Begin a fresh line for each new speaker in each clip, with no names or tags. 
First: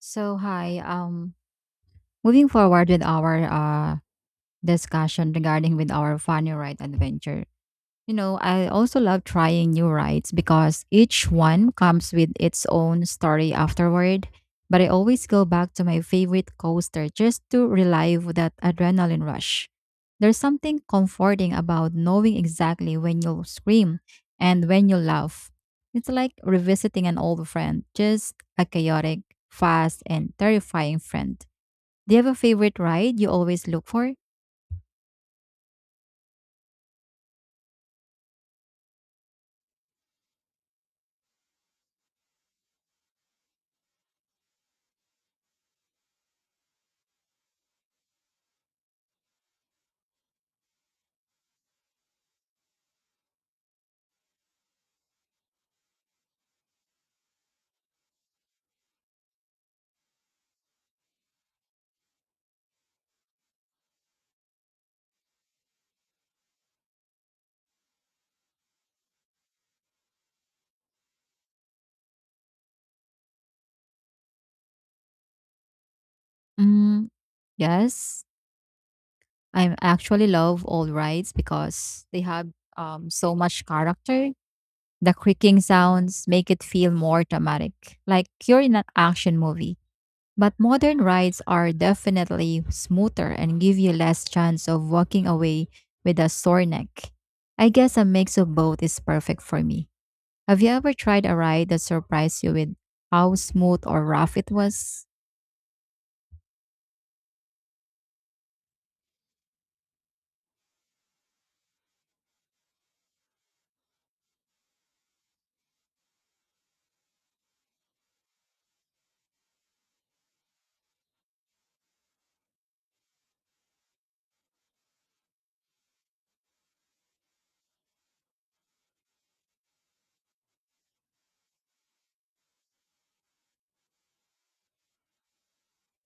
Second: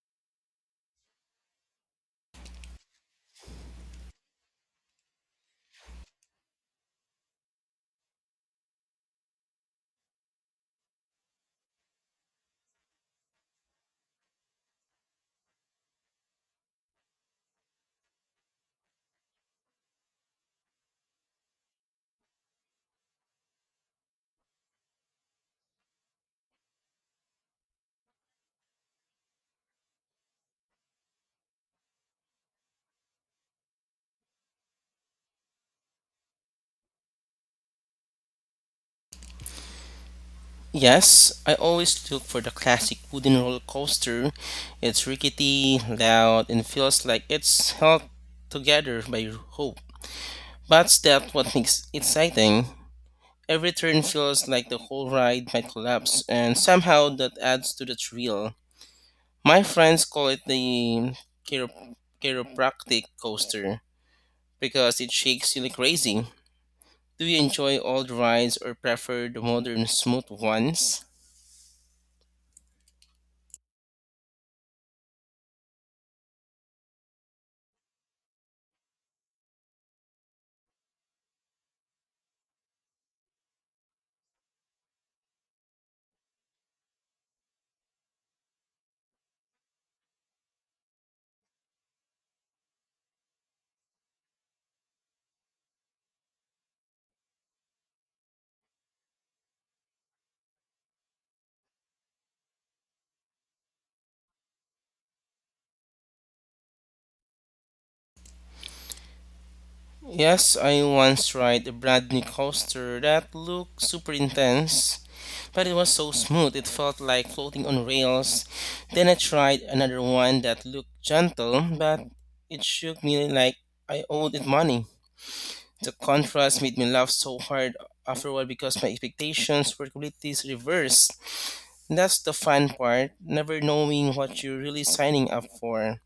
So hi, moving forward with our discussion regarding with our funny ride adventure. You know, I also love trying new rides because each one comes with its own story afterward. But I always go back to my favorite coaster just to relive that adrenaline rush. There's something comforting about knowing exactly when you'll scream and when you'll laugh. It's like revisiting an old friend, just a chaotic, fast, and terrifying friend. Do you have a favorite ride you always look for?
Yes, I always look for the classic wooden roller coaster. It's rickety, loud, and feels like it's held together by hope. But that's what makes it exciting. Every turn feels like the whole ride might collapse, and somehow that adds to the thrill. My friends call it the chiro- chiropractic coaster because it shakes you like crazy. Do you enjoy old rides or prefer the modern smooth ones?
Mm, yes. I actually love old rides because they have so much character. The creaking sounds make it feel more dramatic, like you're in an action movie. But modern rides are definitely smoother and give you less chance of walking away with a sore neck. I guess a mix of both is perfect for me. Have you ever tried a ride that surprised you with how smooth or rough it was?
Yes, I once tried a brand new coaster that looked super intense, but it was so smooth it felt like floating on rails. Then I tried another one that looked gentle, but it shook me like I owed it money. The contrast made me laugh so hard afterward because my expectations were completely reversed. That's the fun part, never knowing what you're really signing up for.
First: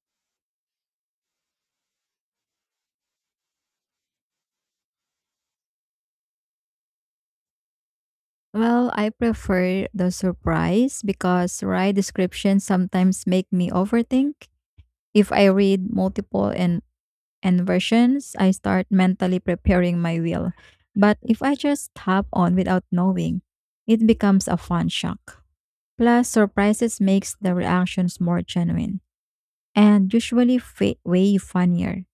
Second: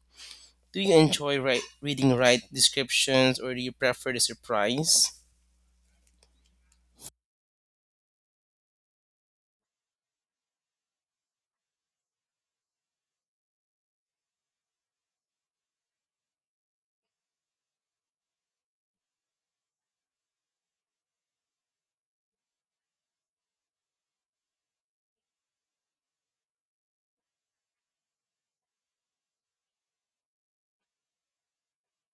Do you enjoy reading right descriptions, or do you prefer the surprise?
Well, I prefer the surprise because right descriptions sometimes make me overthink. If I read multiple and versions, I start mentally preparing my will. But if I just hop on without knowing, it becomes a fun shock. Plus, surprises makes the reactions more genuine and usually way funnier.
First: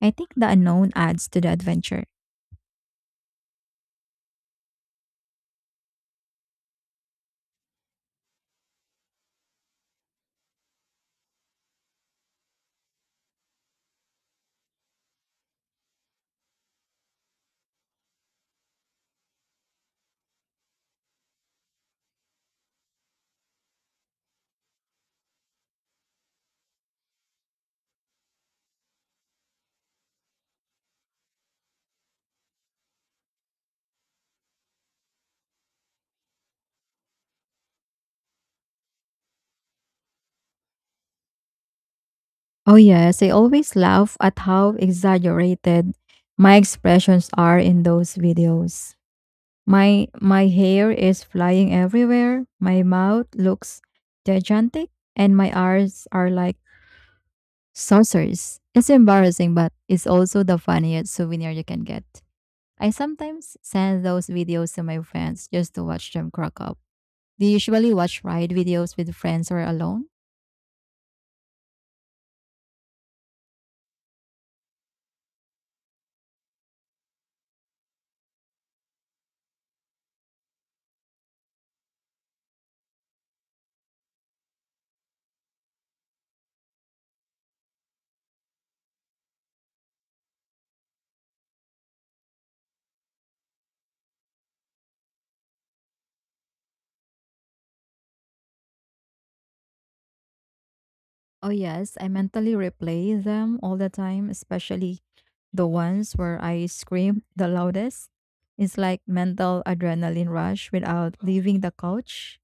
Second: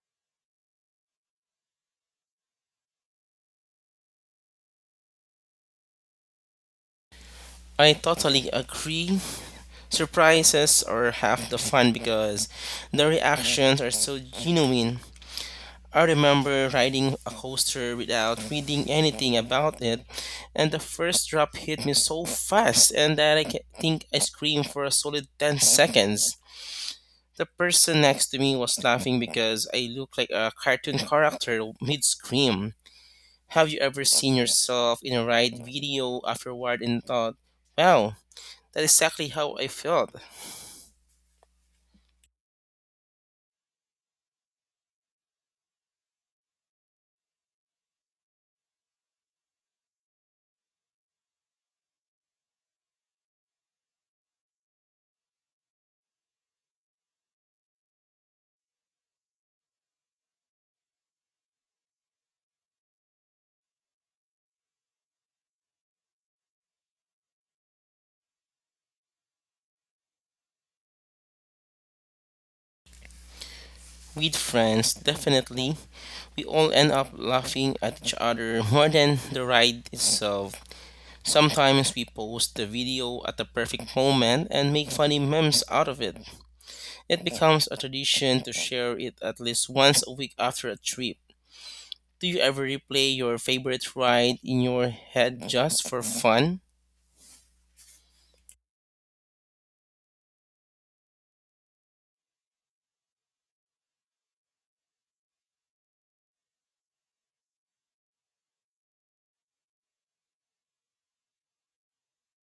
I think the unknown adds to the adventure.
I totally agree. Surprises are half the fun because the reactions are so genuine. I remember riding a coaster without reading anything about it, and the first drop hit me so fast and that think I screamed for a solid 10 seconds. The person next to me was laughing because I looked like a cartoon character mid scream. Have you ever seen yourself in a ride video afterward and thought, wow, that's exactly how I felt?
Oh, yes. I always laugh at how exaggerated my expressions are in those videos. My hair is flying everywhere. My mouth looks gigantic and my eyes are like saucers. It's embarrassing, but it's also the funniest souvenir you can get. I sometimes send those videos to my friends just to watch them crack up. Do you usually watch ride videos with friends or alone?
With friends, definitely. We all end up laughing at each other more than the ride itself. Sometimes we post the video at the perfect moment and make funny memes out of it. It becomes a tradition to share it at least once a week after a trip. Do you ever replay your favorite ride in your head just for fun?
Oh, yes. I mentally replay them all the time, especially the ones where I scream the loudest. It's like mental adrenaline rush without leaving the couch.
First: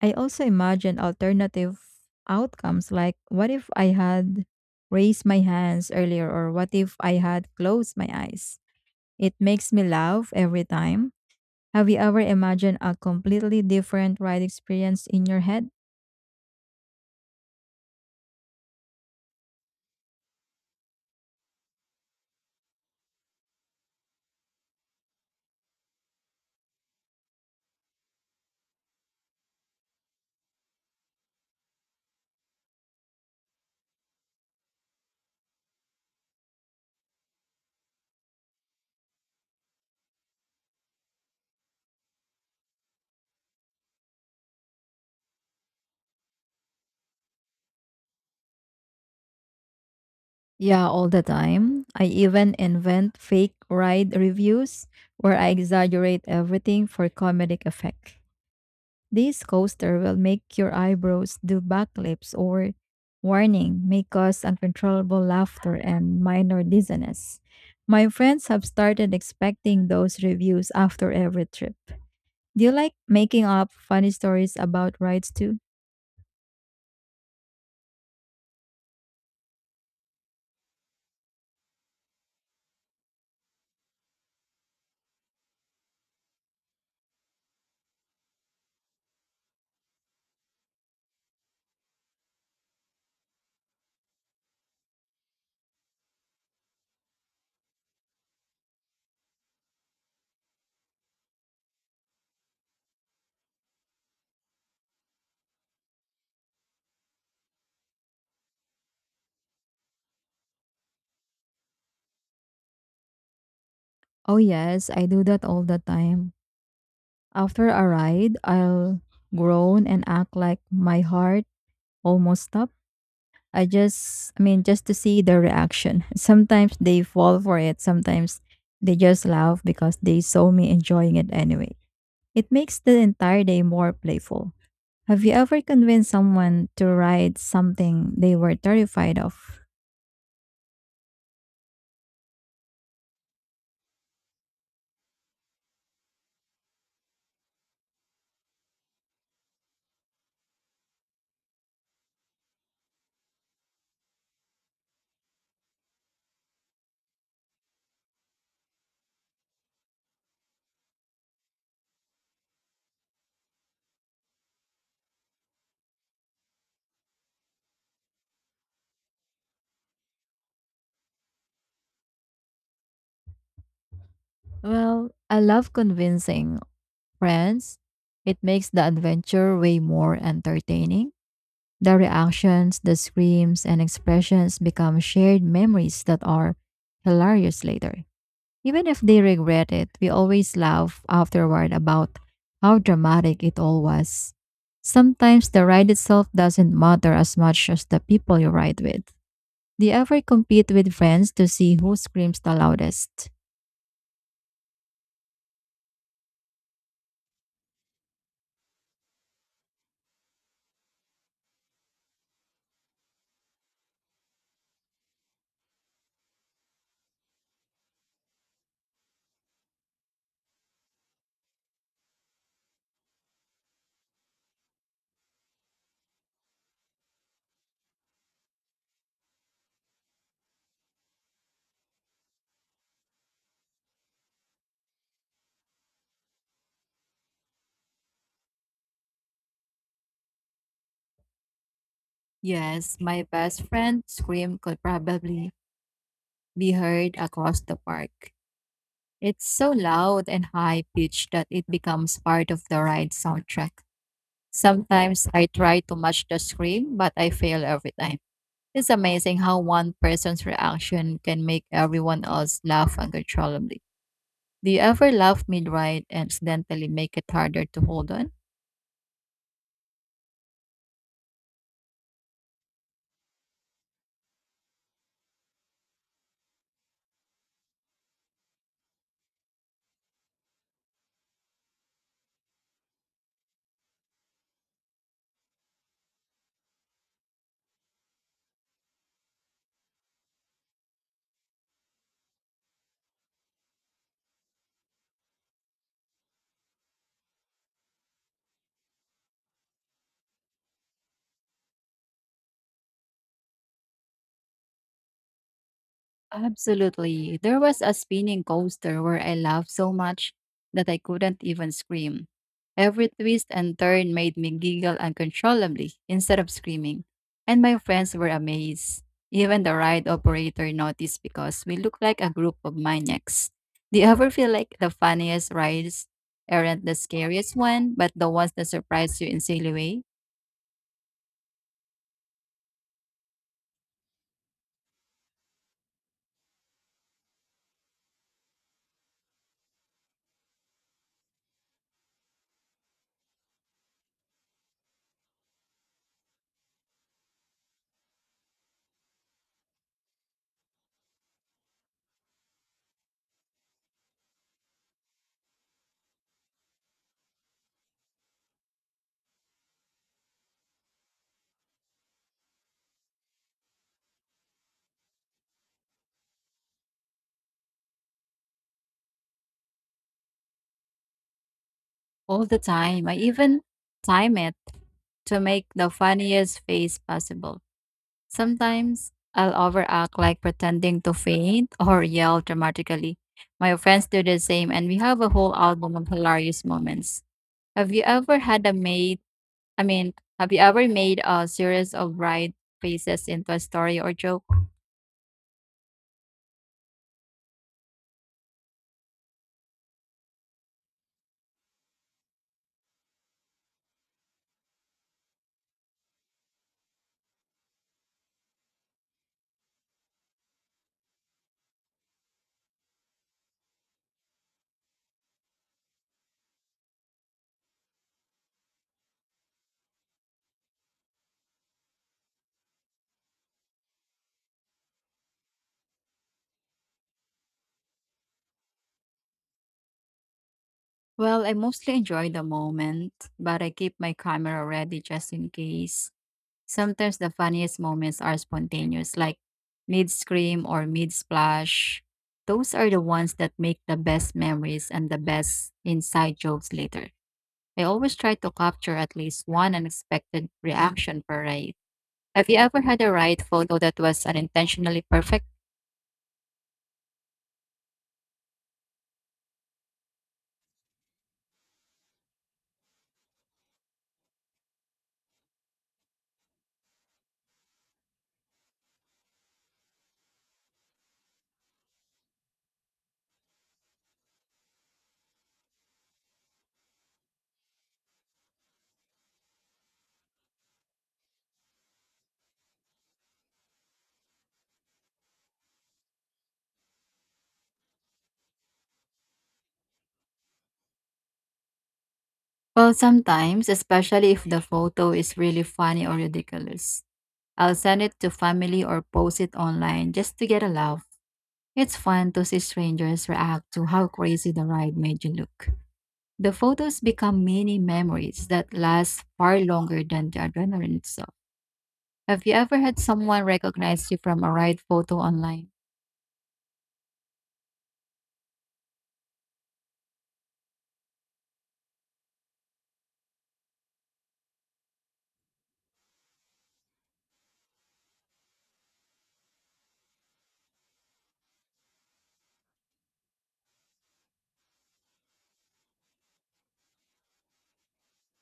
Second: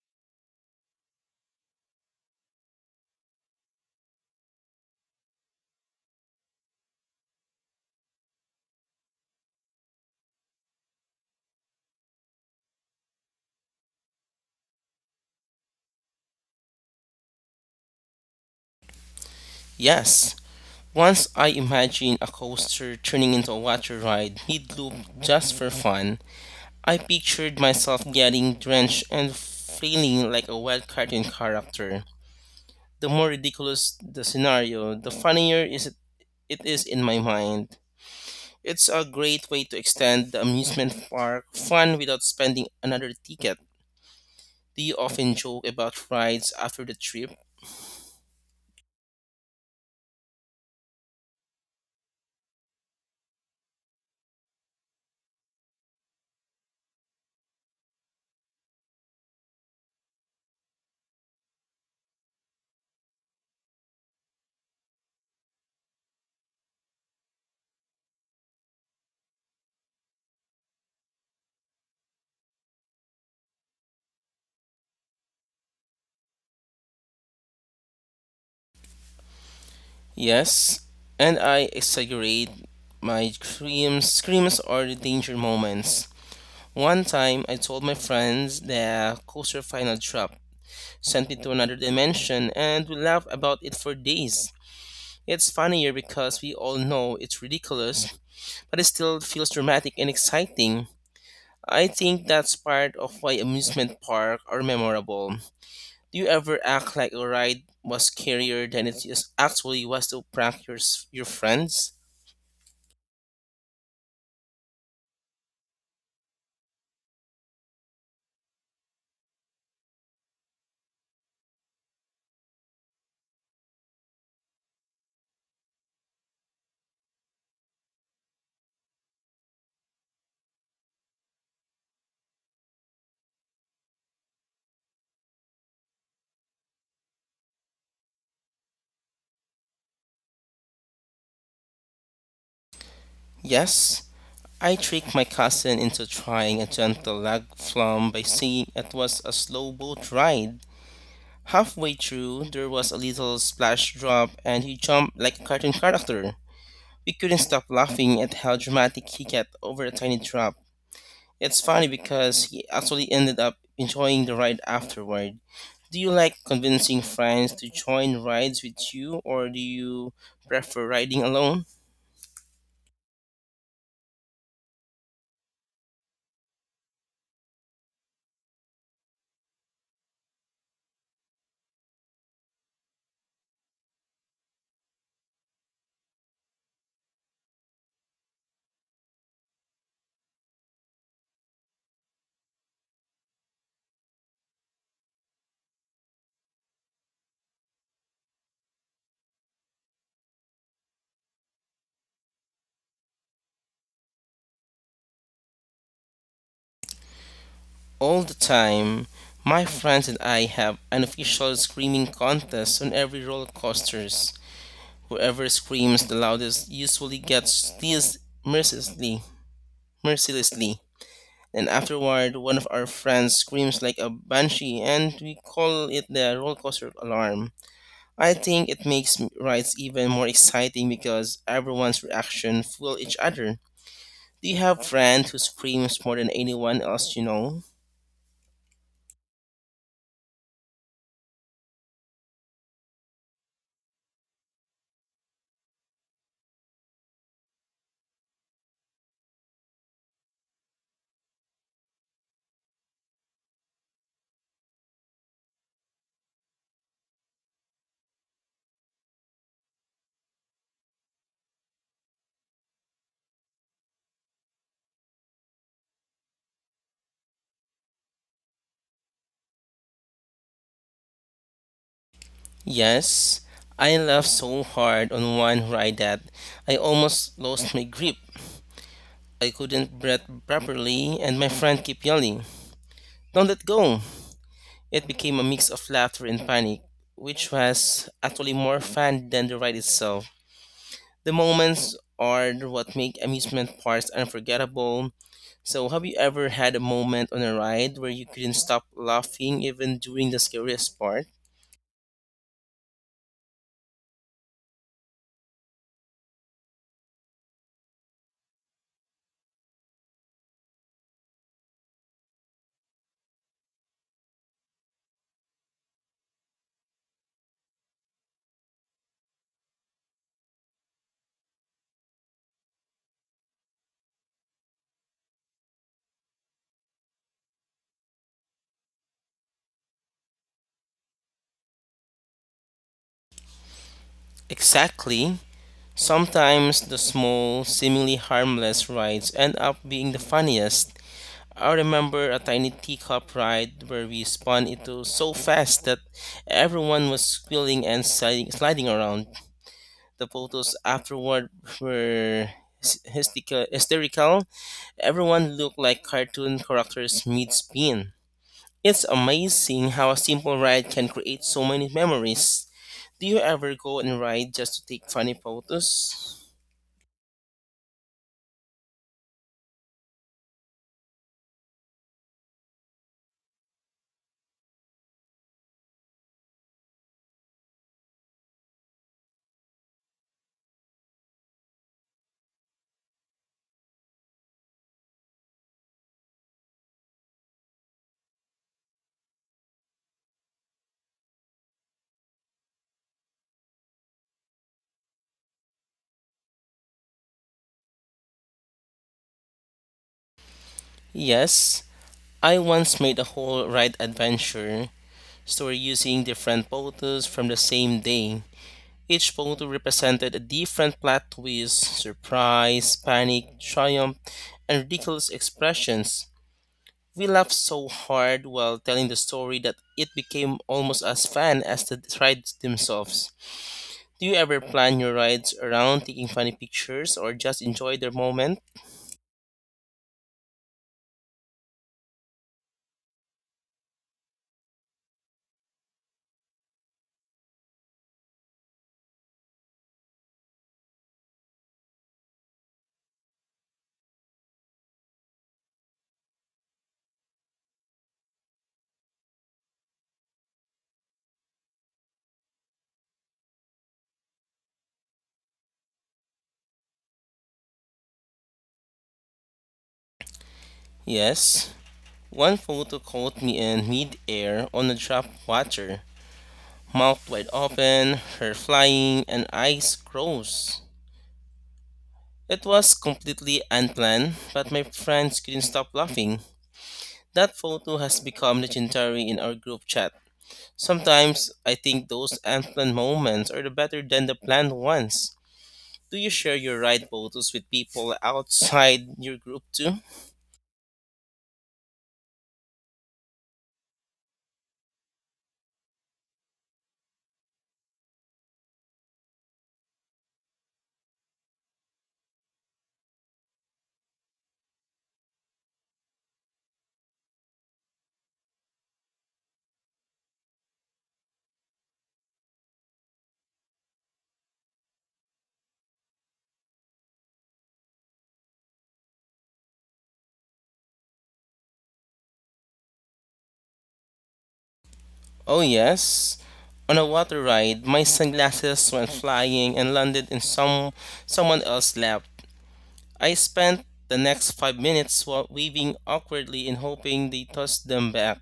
I also imagine alternative outcomes, like what if I had raised my hands earlier or what if I had closed my eyes? It makes me laugh every time. Have you ever imagined a completely different ride experience in your head?
Yes. Once I imagined a coaster turning into a water ride mid loop just for fun. I pictured myself getting drenched and feeling like a wild cartoon character. The more ridiculous the scenario, the funnier it is in my mind. It's a great way to extend the amusement park fun without spending another ticket. Do you often joke about rides after the trip?
Yeah, all the time. I even invent fake ride reviews where I exaggerate everything for comedic effect. This coaster will make your eyebrows do backflips, or warning may cause uncontrollable laughter and minor dizziness. My friends have started expecting those reviews after every trip. Do you like making up funny stories about rides too?
Yes, and I exaggerate my screams. Screams are the danger moments. One time, I told my friends the coaster final drop sent me to another dimension, and we laugh about it for days. It's funnier because we all know it's ridiculous, but it still feels dramatic and exciting. I think that's part of why amusement parks are memorable. Do you ever act like a ride was scarier than it is actually was to prank your friends?
Oh yes, I do that all the time. After a ride, I'll groan and act like my heart almost stopped. I mean, just to see their reaction. Sometimes they fall for it, sometimes they just laugh because they saw me enjoying it anyway. It makes the entire day more playful. Have you ever convinced someone to ride something they were terrified of?
Yes, I tricked my cousin into trying a gentle leg flum by saying it was a slow boat ride. Halfway through, there was a little splash drop and he jumped like a cartoon character. We couldn't stop laughing at how dramatic he got over a tiny drop. It's funny because he actually ended up enjoying the ride afterward. Do you like convincing friends to join rides with you, or do you prefer riding alone?
Well, I love convincing friends. It makes the adventure way more entertaining. The reactions, the screams, and expressions become shared memories that are hilarious later. Even if they regret it, we always laugh afterward about how dramatic it all was. Sometimes the ride itself doesn't matter as much as the people you ride with. Do you ever compete with friends to see who screams the loudest?
All the time. My friends and I have an official screaming contest on every roller coasters. Whoever screams the loudest usually gets teased mercilessly, mercilessly. And afterward, one of our friends screams like a banshee, and we call it the roller coaster alarm. I think it makes rides even more exciting because everyone's reaction fuel each other. Do you have friend who screams more than anyone else you know?
Yes, my best friend's scream could probably be heard across the park. It's so loud and high pitched that it becomes part of the ride soundtrack. Sometimes I try to match the scream, but I fail every time. It's amazing how one person's reaction can make everyone else laugh uncontrollably. Do you ever laugh mid ride and accidentally make it harder to hold on?
Yes, I laughed so hard on one ride that I almost lost my grip. I couldn't breathe properly and my friend kept yelling, "Don't let go!" It became a mix of laughter and panic, which was actually more fun than the ride itself. The moments are what make amusement parks unforgettable. So, have you ever had a moment on a ride where you couldn't stop laughing even during the scariest part?
Absolutely. There was a spinning coaster where I laughed so much that I couldn't even scream. Every twist and turn made me giggle uncontrollably instead of screaming, and my friends were amazed. Even the ride operator noticed because we looked like a group of maniacs. Do you ever feel like the funniest rides aren't the scariest one, but the ones that surprise you in silly way?
Exactly. Sometimes the small, seemingly harmless rides end up being the funniest. I remember a tiny teacup ride where we spun into so fast that everyone was squealing and sliding around. The photos afterward were hysterical. Everyone looked like cartoon characters mid spin. It's amazing how a simple ride can create so many memories. Do you ever go and ride just to take funny photos?
All the time. I even time it to make the funniest face possible. Sometimes I'll overact, like pretending to faint or yell dramatically. My friends do the same and we have a whole album of hilarious moments. Have you ever had a made I mean, have you ever made a series of bright faces into a story or joke?
Yes, I once made a whole ride adventure story using different photos from the same day. Each photo represented a different plot twist, surprise, panic, triumph, and ridiculous expressions. We laughed so hard while telling the story that it became almost as fun as the rides themselves. Do you ever plan your rides around taking funny pictures or just enjoy the moment?
Well, I mostly enjoy the moment, but I keep my camera ready just in case. Sometimes the funniest moments are spontaneous, like mid scream or mid splash. Those are the ones that make the best memories and the best inside jokes later. I always try to capture at least one unexpected reaction per ride. Have you ever had a ride photo that was unintentionally perfect?
Yes. One photo caught me in mid-air on a drop of water, mouth wide open, hair flying, and eyes closed. It was completely unplanned, but my friends couldn't stop laughing. That photo has become legendary in our group chat. Sometimes I think those unplanned moments are the better than the planned ones. Do you share your ride photos with people outside your group too?
Well, sometimes, especially if the photo is really funny or ridiculous. I'll send it to family or post it online just to get a laugh. It's fun to see strangers react to how crazy the ride made you look. The photos become mini memories that last far longer than the adrenaline itself. Have you ever had someone recognize you from a ride photo online?
Oh, yes. On a water ride, my sunglasses went flying and landed in someone else's lap. I spent the next 5 minutes waving awkwardly and hoping they tossed them back.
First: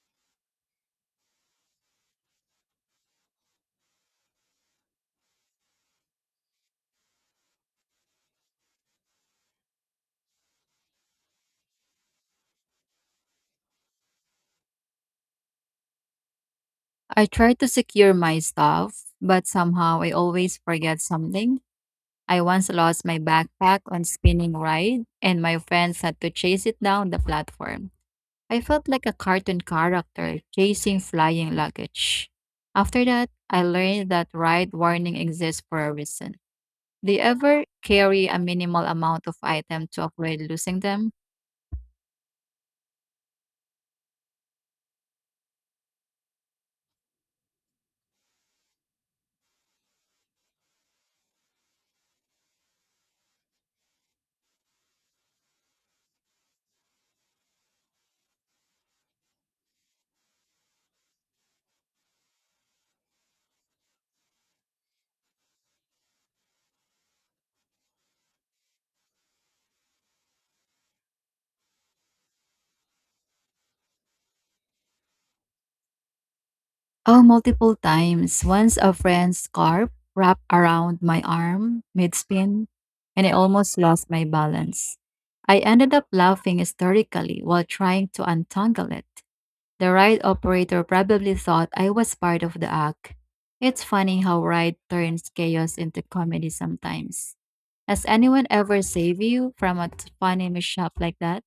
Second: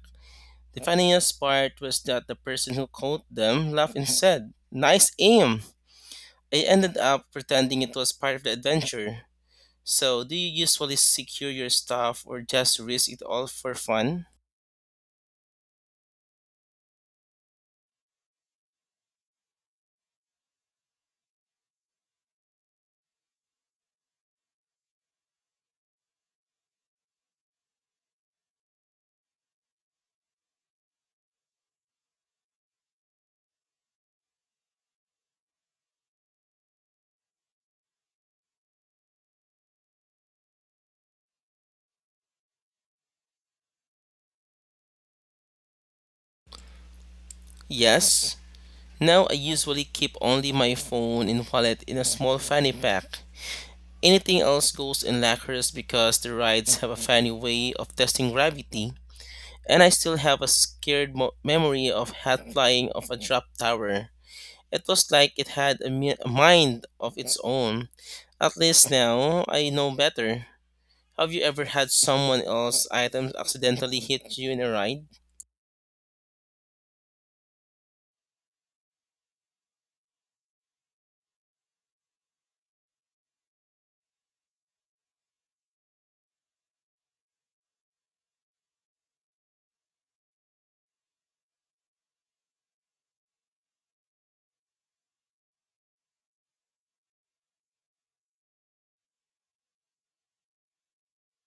The funniest part was that the person who caught them laughed and said, "Nice aim." I ended up pretending it was part of the adventure. So, do you usually secure your stuff or just risk it all for fun?
I try to secure my stuff, but somehow I always forget something. I once lost my backpack on spinning ride and my friends had to chase it down the platform. I felt like a cartoon character chasing flying luggage. After that, I learned that ride warning exists for a reason. Do you ever carry a minimal amount of item to avoid losing them?
Yes. Now I usually keep only my phone and wallet in a small fanny pack. Anything else goes in lockers because the rides have a funny way of testing gravity, and I still have a scared memory of hat flying off a drop tower. It was like it had a mind of its own. At least now I know better. Have you ever had someone else's items accidentally hit you in a ride?
Oh, multiple times. Once a friend's scarf wrapped around my arm mid-spin, and I almost lost my balance. I ended up laughing hysterically while trying to untangle it. The ride operator probably thought I was part of the act. It's funny how ride turns chaos into comedy sometimes. Has anyone ever saved you from a funny mishap like that?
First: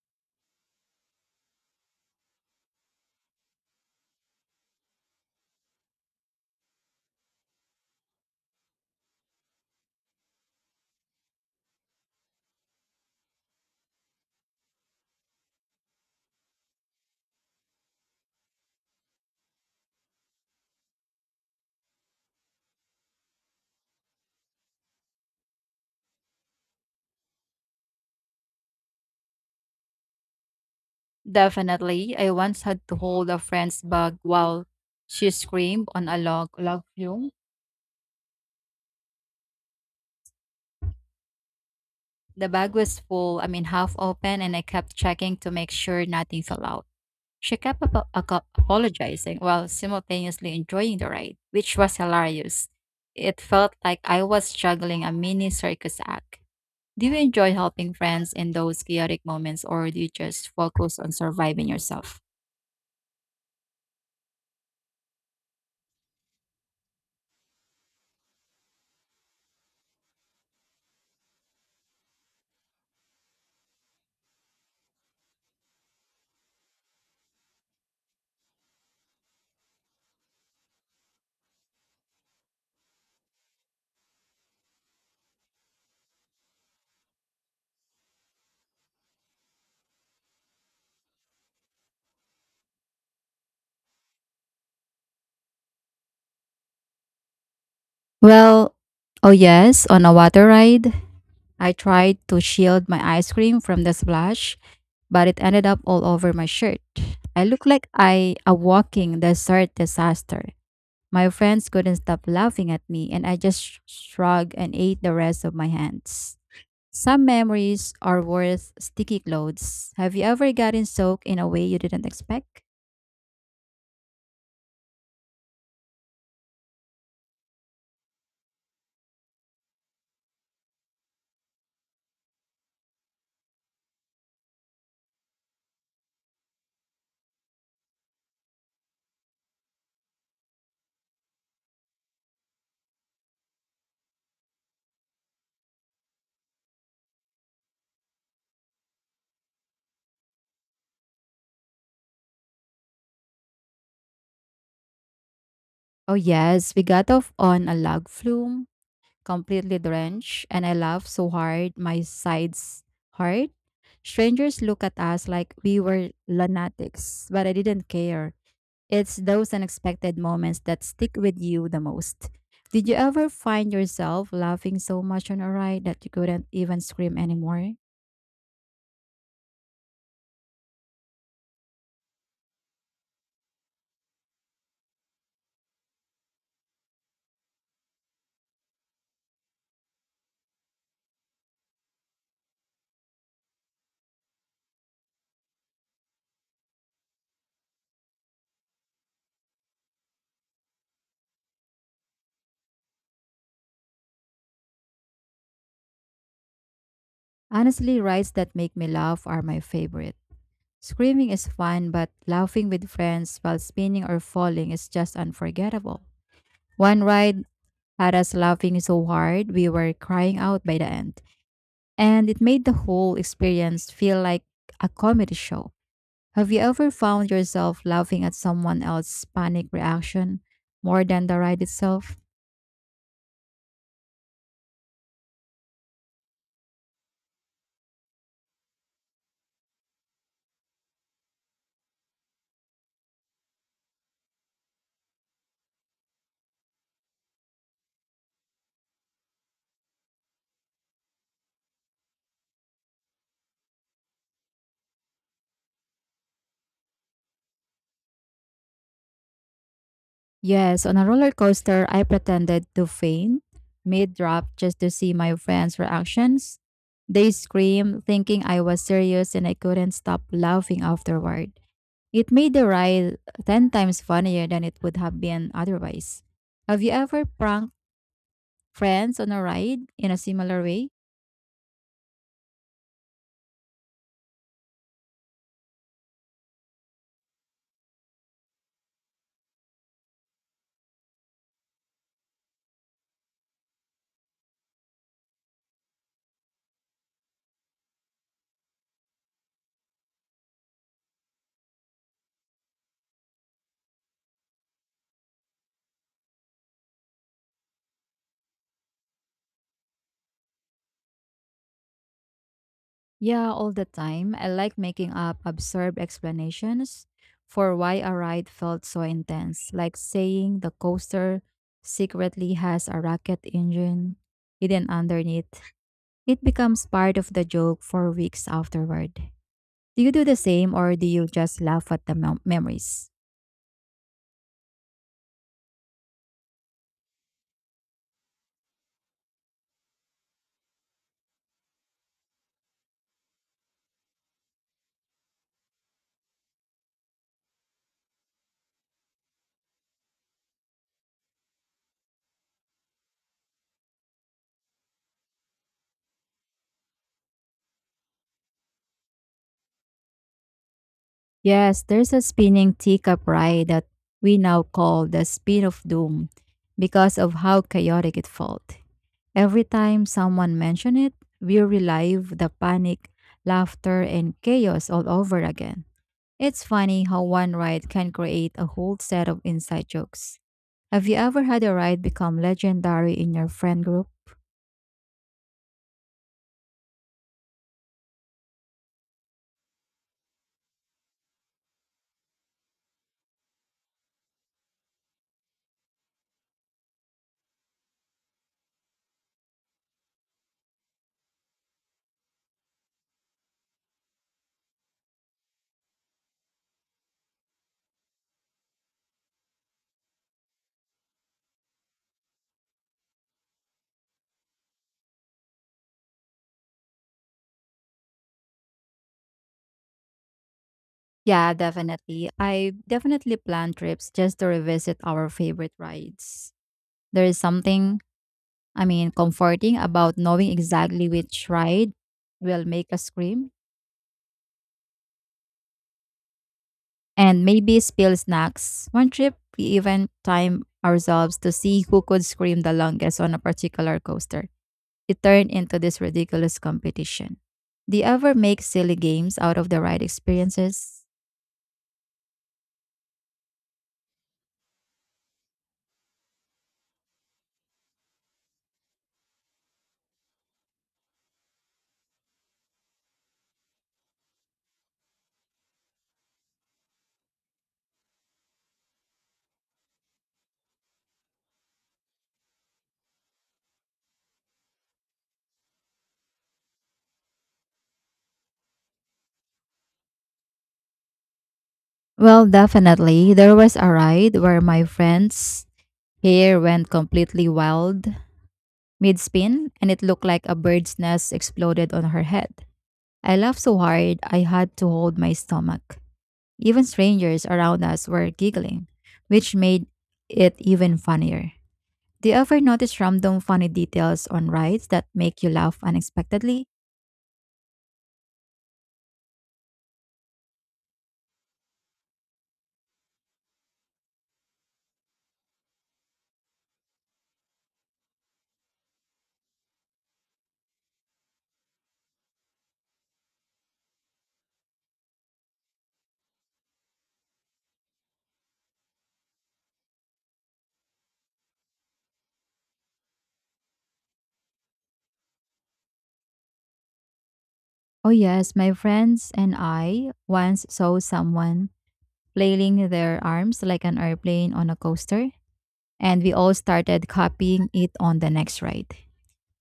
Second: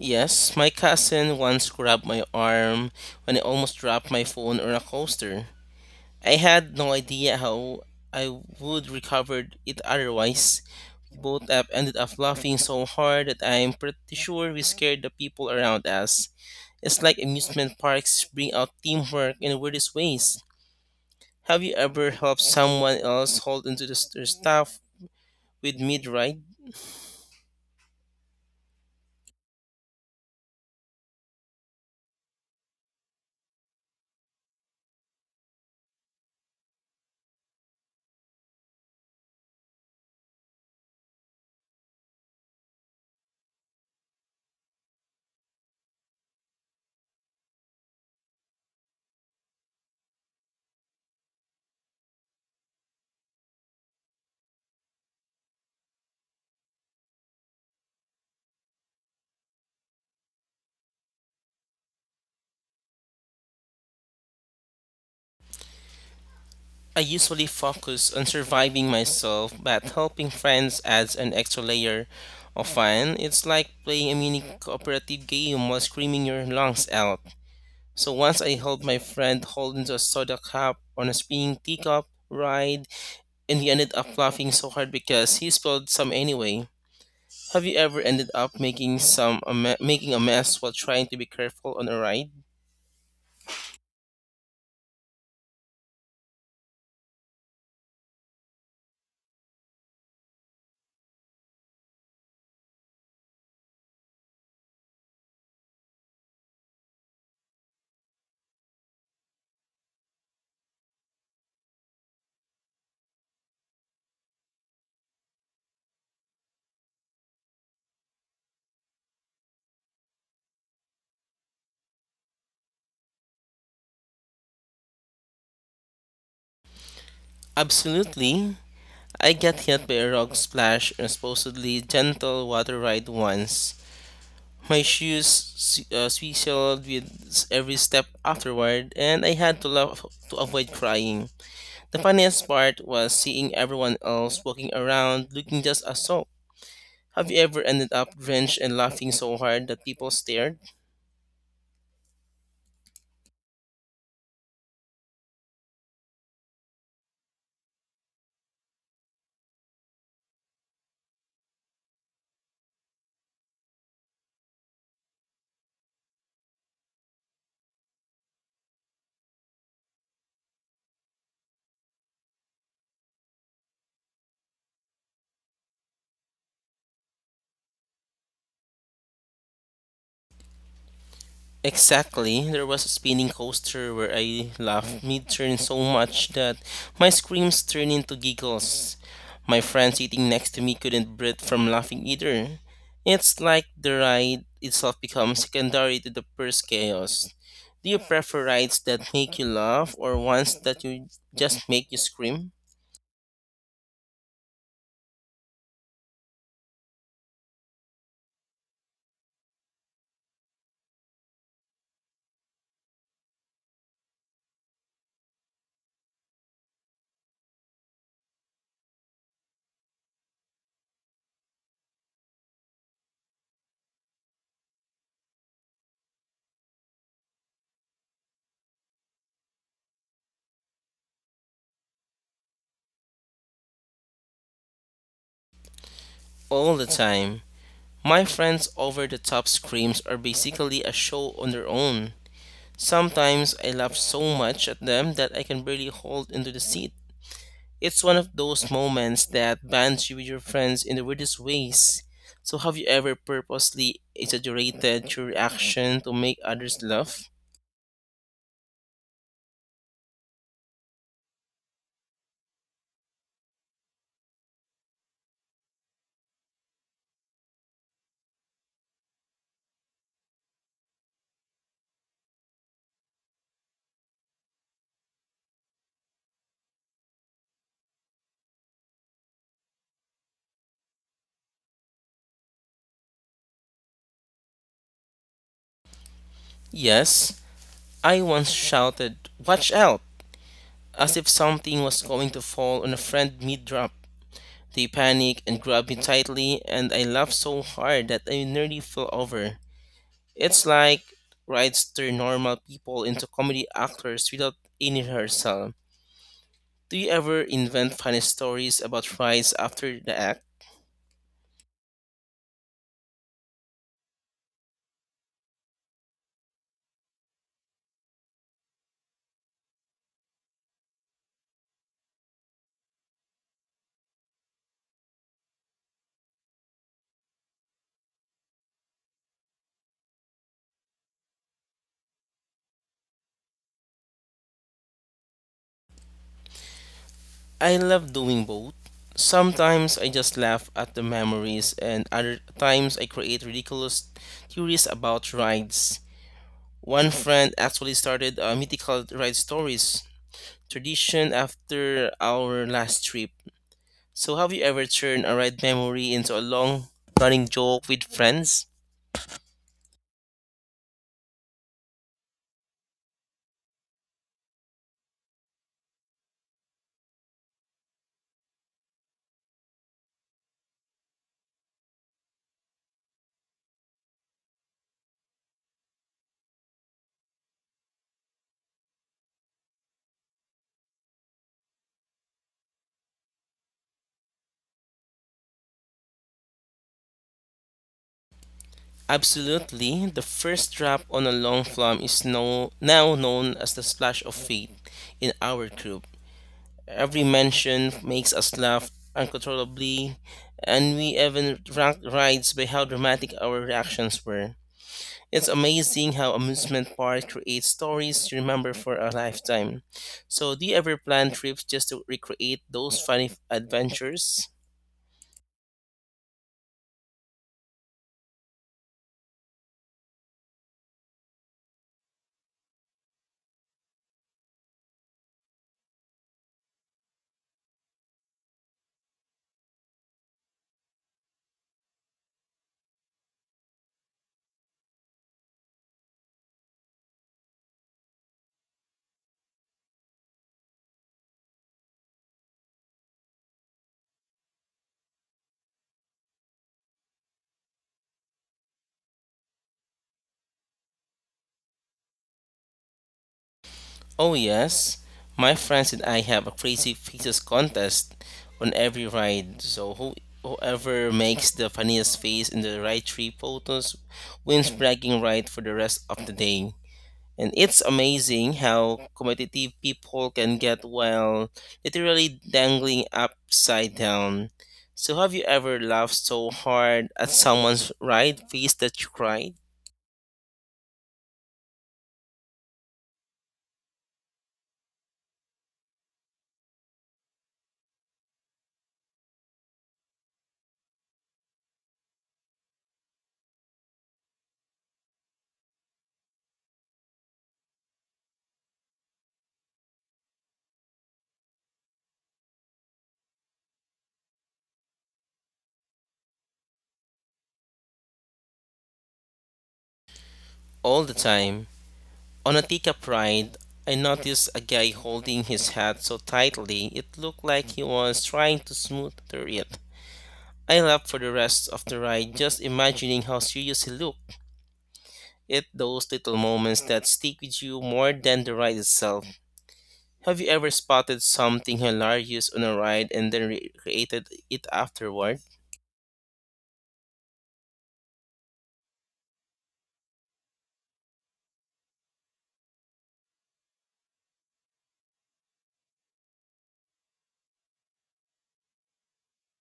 Yes, my cousin once grabbed my arm when I almost dropped my phone on a coaster. I had no idea how I would recover it otherwise. We both up ended up laughing so hard that I'm pretty sure we scared the people around us. It's like amusement parks bring out teamwork in weirdest ways. Have you ever helped someone else hold onto their stuff with mid ride?
Definitely. I once had to hold a friend's bag while she screamed on a log flume. The bag was full, I mean half open, and I kept checking to make sure nothing fell out. She kept apologizing while simultaneously enjoying the ride, which was hilarious. It felt like I was juggling a mini circus act. Do you enjoy helping friends in those chaotic moments, or do you just focus on surviving yourself?
I usually focus on surviving myself, but helping friends adds an extra layer of fun. It's like playing a mini cooperative game while screaming your lungs out. So once I helped my friend hold into a soda cup on a spinning teacup ride, and he ended up laughing so hard because he spilled some anyway. Have you ever ended up making making a mess while trying to be careful on a ride?
Well, oh yes, on a water ride, I tried to shield my ice cream from the splash, but it ended up all over my shirt. I looked like I a walking dessert disaster. My friends couldn't stop laughing at me, and I just shrugged and ate the rest of my hands. Some memories are worth sticky clothes. Have you ever gotten soaked in a way you didn't expect?
Absolutely. I got hit by a rock splash on supposedly gentle water ride once. My shoes swizzled with every step afterward, and I had to laugh to avoid crying. The funniest part was seeing everyone else walking around looking just as so. Have you ever ended up drenched and laughing so hard that people stared?
Oh, yes, we got off on a log flume, completely drenched, and I laughed so hard my sides hurt. Strangers looked at us like we were lunatics, but I didn't care. It's those unexpected moments that stick with you the most. Did you ever find yourself laughing so much on a ride that you couldn't even scream anymore?
Exactly. There was a spinning coaster where I laughed mid turn so much that my screams turned into giggles. My friend sitting next to me couldn't breathe from laughing either. It's like the ride itself becomes secondary to the first chaos. Do you prefer rides that make you laugh or ones that you just make you scream?
Honestly, rides that make me laugh are my favorite. Screaming is fun, but laughing with friends while spinning or falling is just unforgettable. One ride had us laughing so hard we were crying out by the end, and it made the whole experience feel like a comedy show. Have you ever found yourself laughing at someone else's panic reaction more than the ride itself?
All the time. My friends' over the top screams are basically a show on their own. Sometimes I laugh so much at them that I can barely hold into the seat. It's one of those moments that bonds you with your friends in the weirdest ways. So, have you ever purposely exaggerated your reaction to make others laugh?
Yes, on a roller coaster, I pretended to faint mid drop just to see my friends' reactions. They screamed, thinking I was serious, and I couldn't stop laughing afterward. It made the ride 10 times funnier than it would have been otherwise. Have you ever pranked friends on a ride in a similar way?
Yes, I once shouted, "Watch out!" as if something was going to fall on a friend mid drop. They panicked and grabbed me tightly, and I laughed so hard that I nearly fell over. It's like writes turn normal people into comedy actors without any rehearsal. Do you ever invent funny stories about rides after the act?
Yeah, all the time. I like making up absurd explanations for why a ride felt so intense, like saying the coaster secretly has a rocket engine hidden underneath. It becomes part of the joke for weeks afterward. Do you do the same or do you just laugh at the memories?
I love doing both. Sometimes I just laugh at the memories, and other times I create ridiculous theories about rides. One friend actually started a mythical ride stories tradition after our last trip. So, have you ever turned a ride memory into a long running joke with friends?
Yes, there's a spinning teacup ride that we now call the Spin of Doom because of how chaotic it felt. Every time someone mentioned it, we relive the panic, laughter, and chaos all over again. It's funny how one ride can create a whole set of inside jokes. Have you ever had a ride become legendary in your friend group?
Absolutely. The first drop on a long plum is no, now known as the splash of fate in our group. Every mention makes us laugh uncontrollably, and we even rank rides by how dramatic our reactions were. It's amazing how amusement park creates stories you remember for a lifetime. So, do you ever plan trips just to recreate those funny adventures?
Yeah, definitely. I definitely plan trips just to revisit our favorite rides. There is something, I mean, comforting about knowing exactly which ride will make us scream and maybe spill snacks. One trip, we even timed ourselves to see who could scream the longest on a particular coaster. It turned into this ridiculous competition. Do you ever make silly games out of the ride experiences?
Oh, yes. My friends and I have a crazy faces contest on every ride. Whoever makes the funniest face in the right three photos wins bragging right for the rest of the day. And it's amazing how competitive people can get while literally dangling upside down. So have you ever laughed so hard at someone's right face that you cried?
Well, definitely. There was a ride where my friend's hair went completely wild mid spin, and it looked like a bird's nest exploded on her head. I laughed so hard I had to hold my stomach. Even strangers around us were giggling, which made it even funnier. Do you ever notice random funny details on rides that make you laugh unexpectedly?
All the time. On Atika Pride, I noticed a guy holding his hat so tightly it looked like he was trying to smooth through it. I laughed for the rest of the ride just imagining how serious he looked. It's those little moments that stick with you more than the ride itself. Have you ever spotted something hilarious on a ride and then recreated it afterward?
Oh, yes, my friends and I once saw someone flailing their arms like an airplane on a coaster, and we all started copying it on the next ride.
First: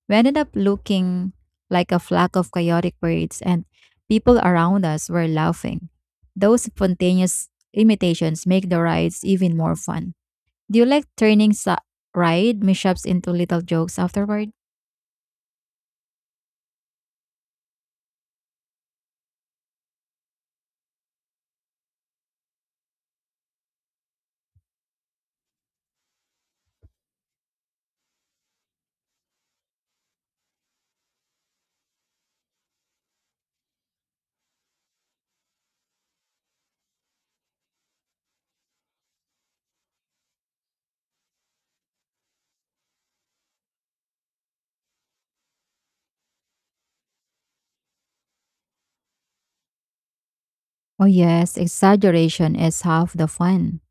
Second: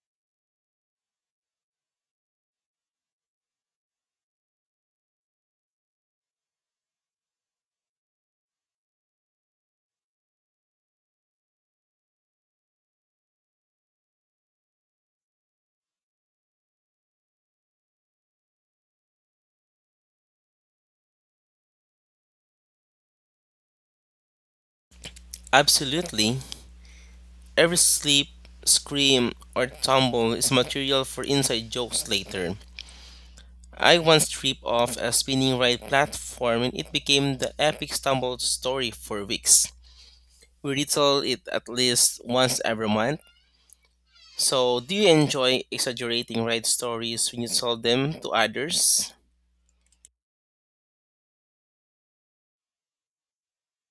We ended up looking like a flock of chaotic birds, and people around us were laughing. Those spontaneous imitations make the rides even more fun. Do you like turning ride mishaps into little jokes afterward?
Absolutely. Every slip, scream, or tumble is material for inside jokes later. I once tripped off a spinning ride platform and it became the epic stumble story for weeks. We retell it at least once every month. So, do you enjoy exaggerating ride stories when you tell them to others?
Oh, yes, exaggeration is half the fun.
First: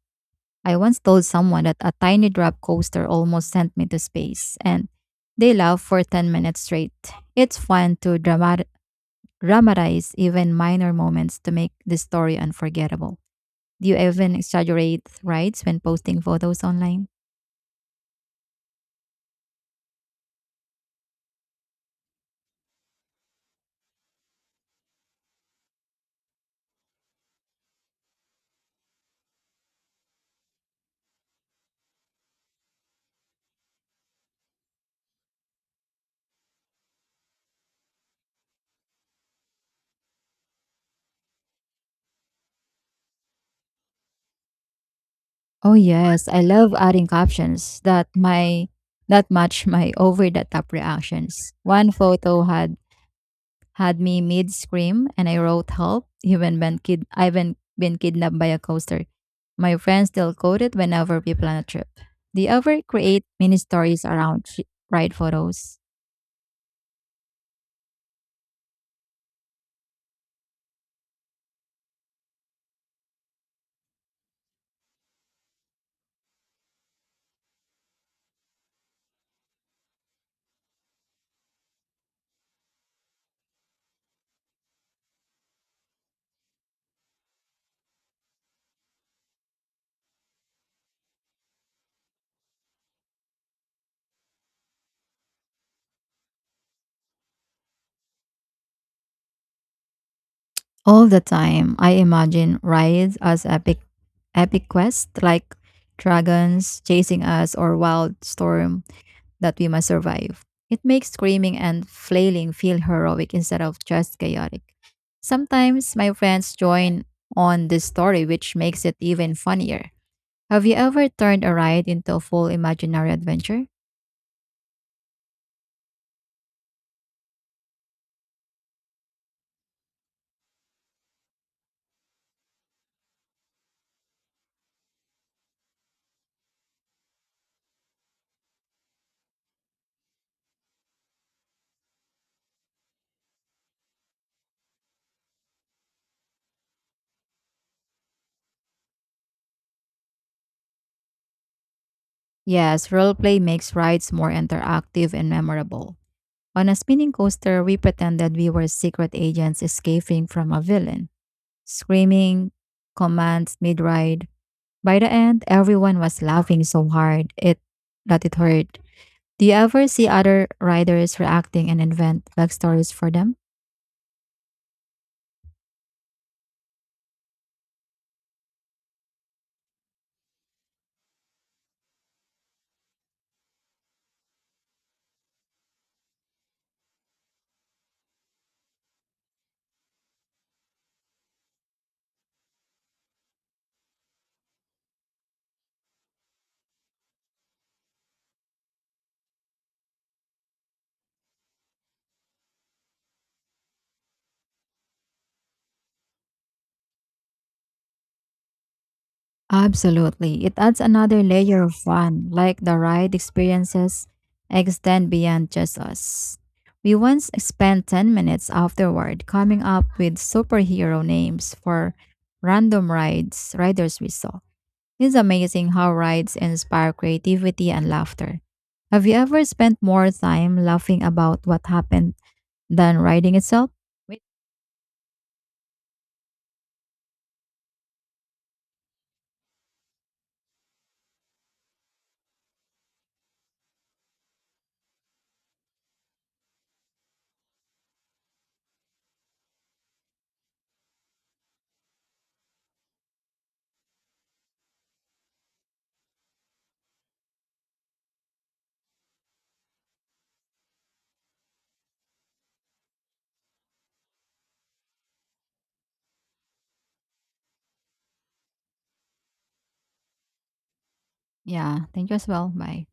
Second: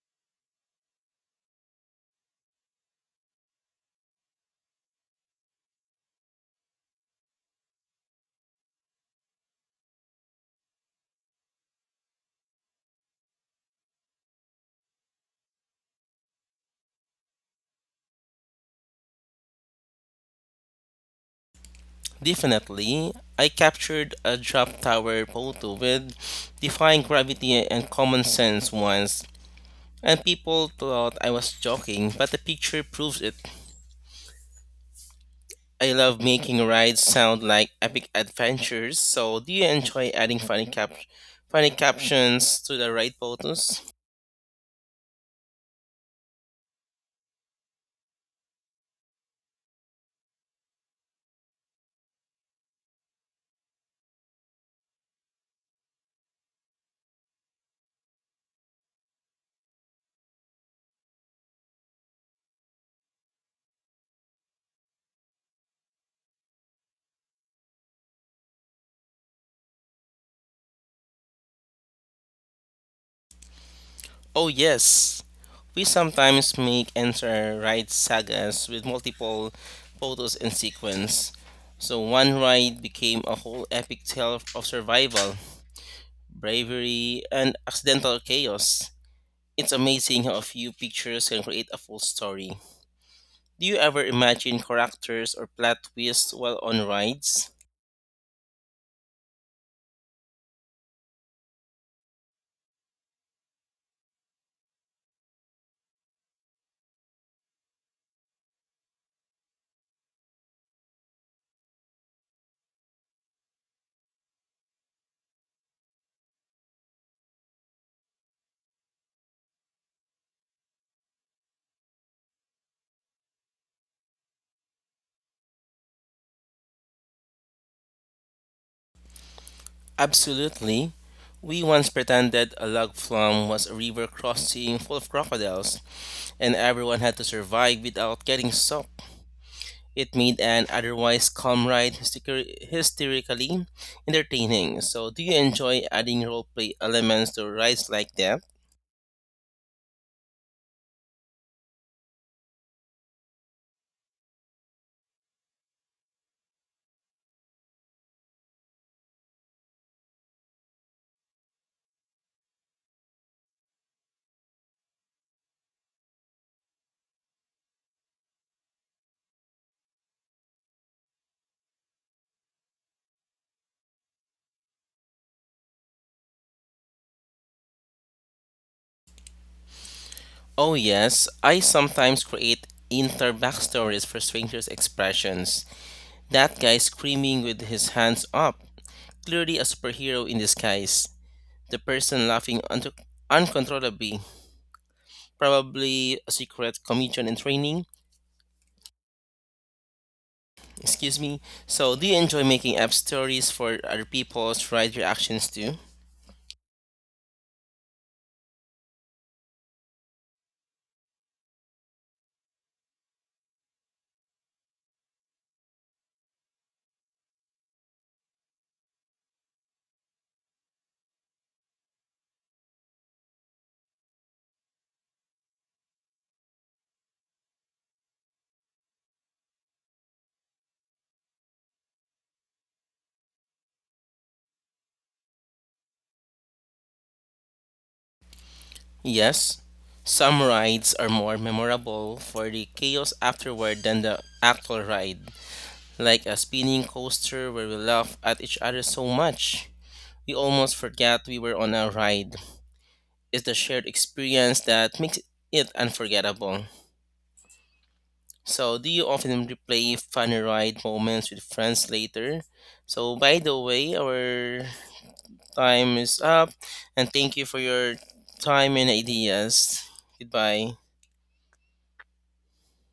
I once told someone that a tiny drop coaster almost sent me to space, and they laughed for 10 minutes straight. It's fun to dramatize even minor moments to make the story unforgettable. Do you even exaggerate rides when posting photos online?
Definitely. I captured a drop tower photo with defying gravity and common sense once, and people thought I was joking, but the picture proves it. I love making rides sound like epic adventures. So, do you enjoy adding funny captions to the ride photos?
Oh yes, I love adding captions that match my over the top reactions. One photo had me mid scream and I wrote help even when kid I've been kidnapped by a coaster. My friends still quote it whenever we plan a trip. They ever create mini stories around ride photos.
Oh yes. We sometimes make entire ride sagas with multiple photos in sequence. So one ride became a whole epic tale of survival, bravery, and accidental chaos. It's amazing how a few pictures can create a full story. Do you ever imagine characters or plot twists while on rides?
All the time, I imagine rides as epic quests like dragons chasing us or wild storm that we must survive. It makes screaming and flailing feel heroic instead of just chaotic. Sometimes my friends join on this story, which makes it even funnier. Have you ever turned a ride into a full imaginary adventure?
Absolutely. We once pretended a log flume was a river crossing full of crocodiles, and everyone had to survive without getting soaked. It made an otherwise calm ride hysterically entertaining. So, do you enjoy adding roleplay elements to rides like that?
Yes, roleplay makes rides more interactive and memorable. On a spinning coaster, we pretended we were secret agents escaping from a villain, screaming commands mid ride. By the end, everyone was laughing so hard it that it hurt. Do you ever see other riders reacting and invent backstories for them?
Oh, yes, I sometimes create inter backstories for strangers' expressions. That guy screaming with his hands up, clearly a superhero in disguise. The person laughing unto uncontrollably, probably a secret comedian in training. Excuse me. So, do you enjoy making up stories for other people's ride reactions too?
Absolutely. It adds another layer of fun, like the ride experiences extend beyond just us. We once spent 10 minutes afterward coming up with superhero names for random rides riders we saw. It's amazing how rides inspire creativity and laughter. Have you ever spent more time laughing about what happened than riding itself? Wait,
Yes. Some rides are more memorable for the chaos afterward than the actual ride, like a spinning coaster where we laugh at each other so much. We almost forget we were on a ride. It's the shared experience that makes it unforgettable. So, do you often replay funny ride moments with friends later? So, by the way, our time is up, and thank you for your time and ideas. Goodbye.
yeah, thank you as well. Bye.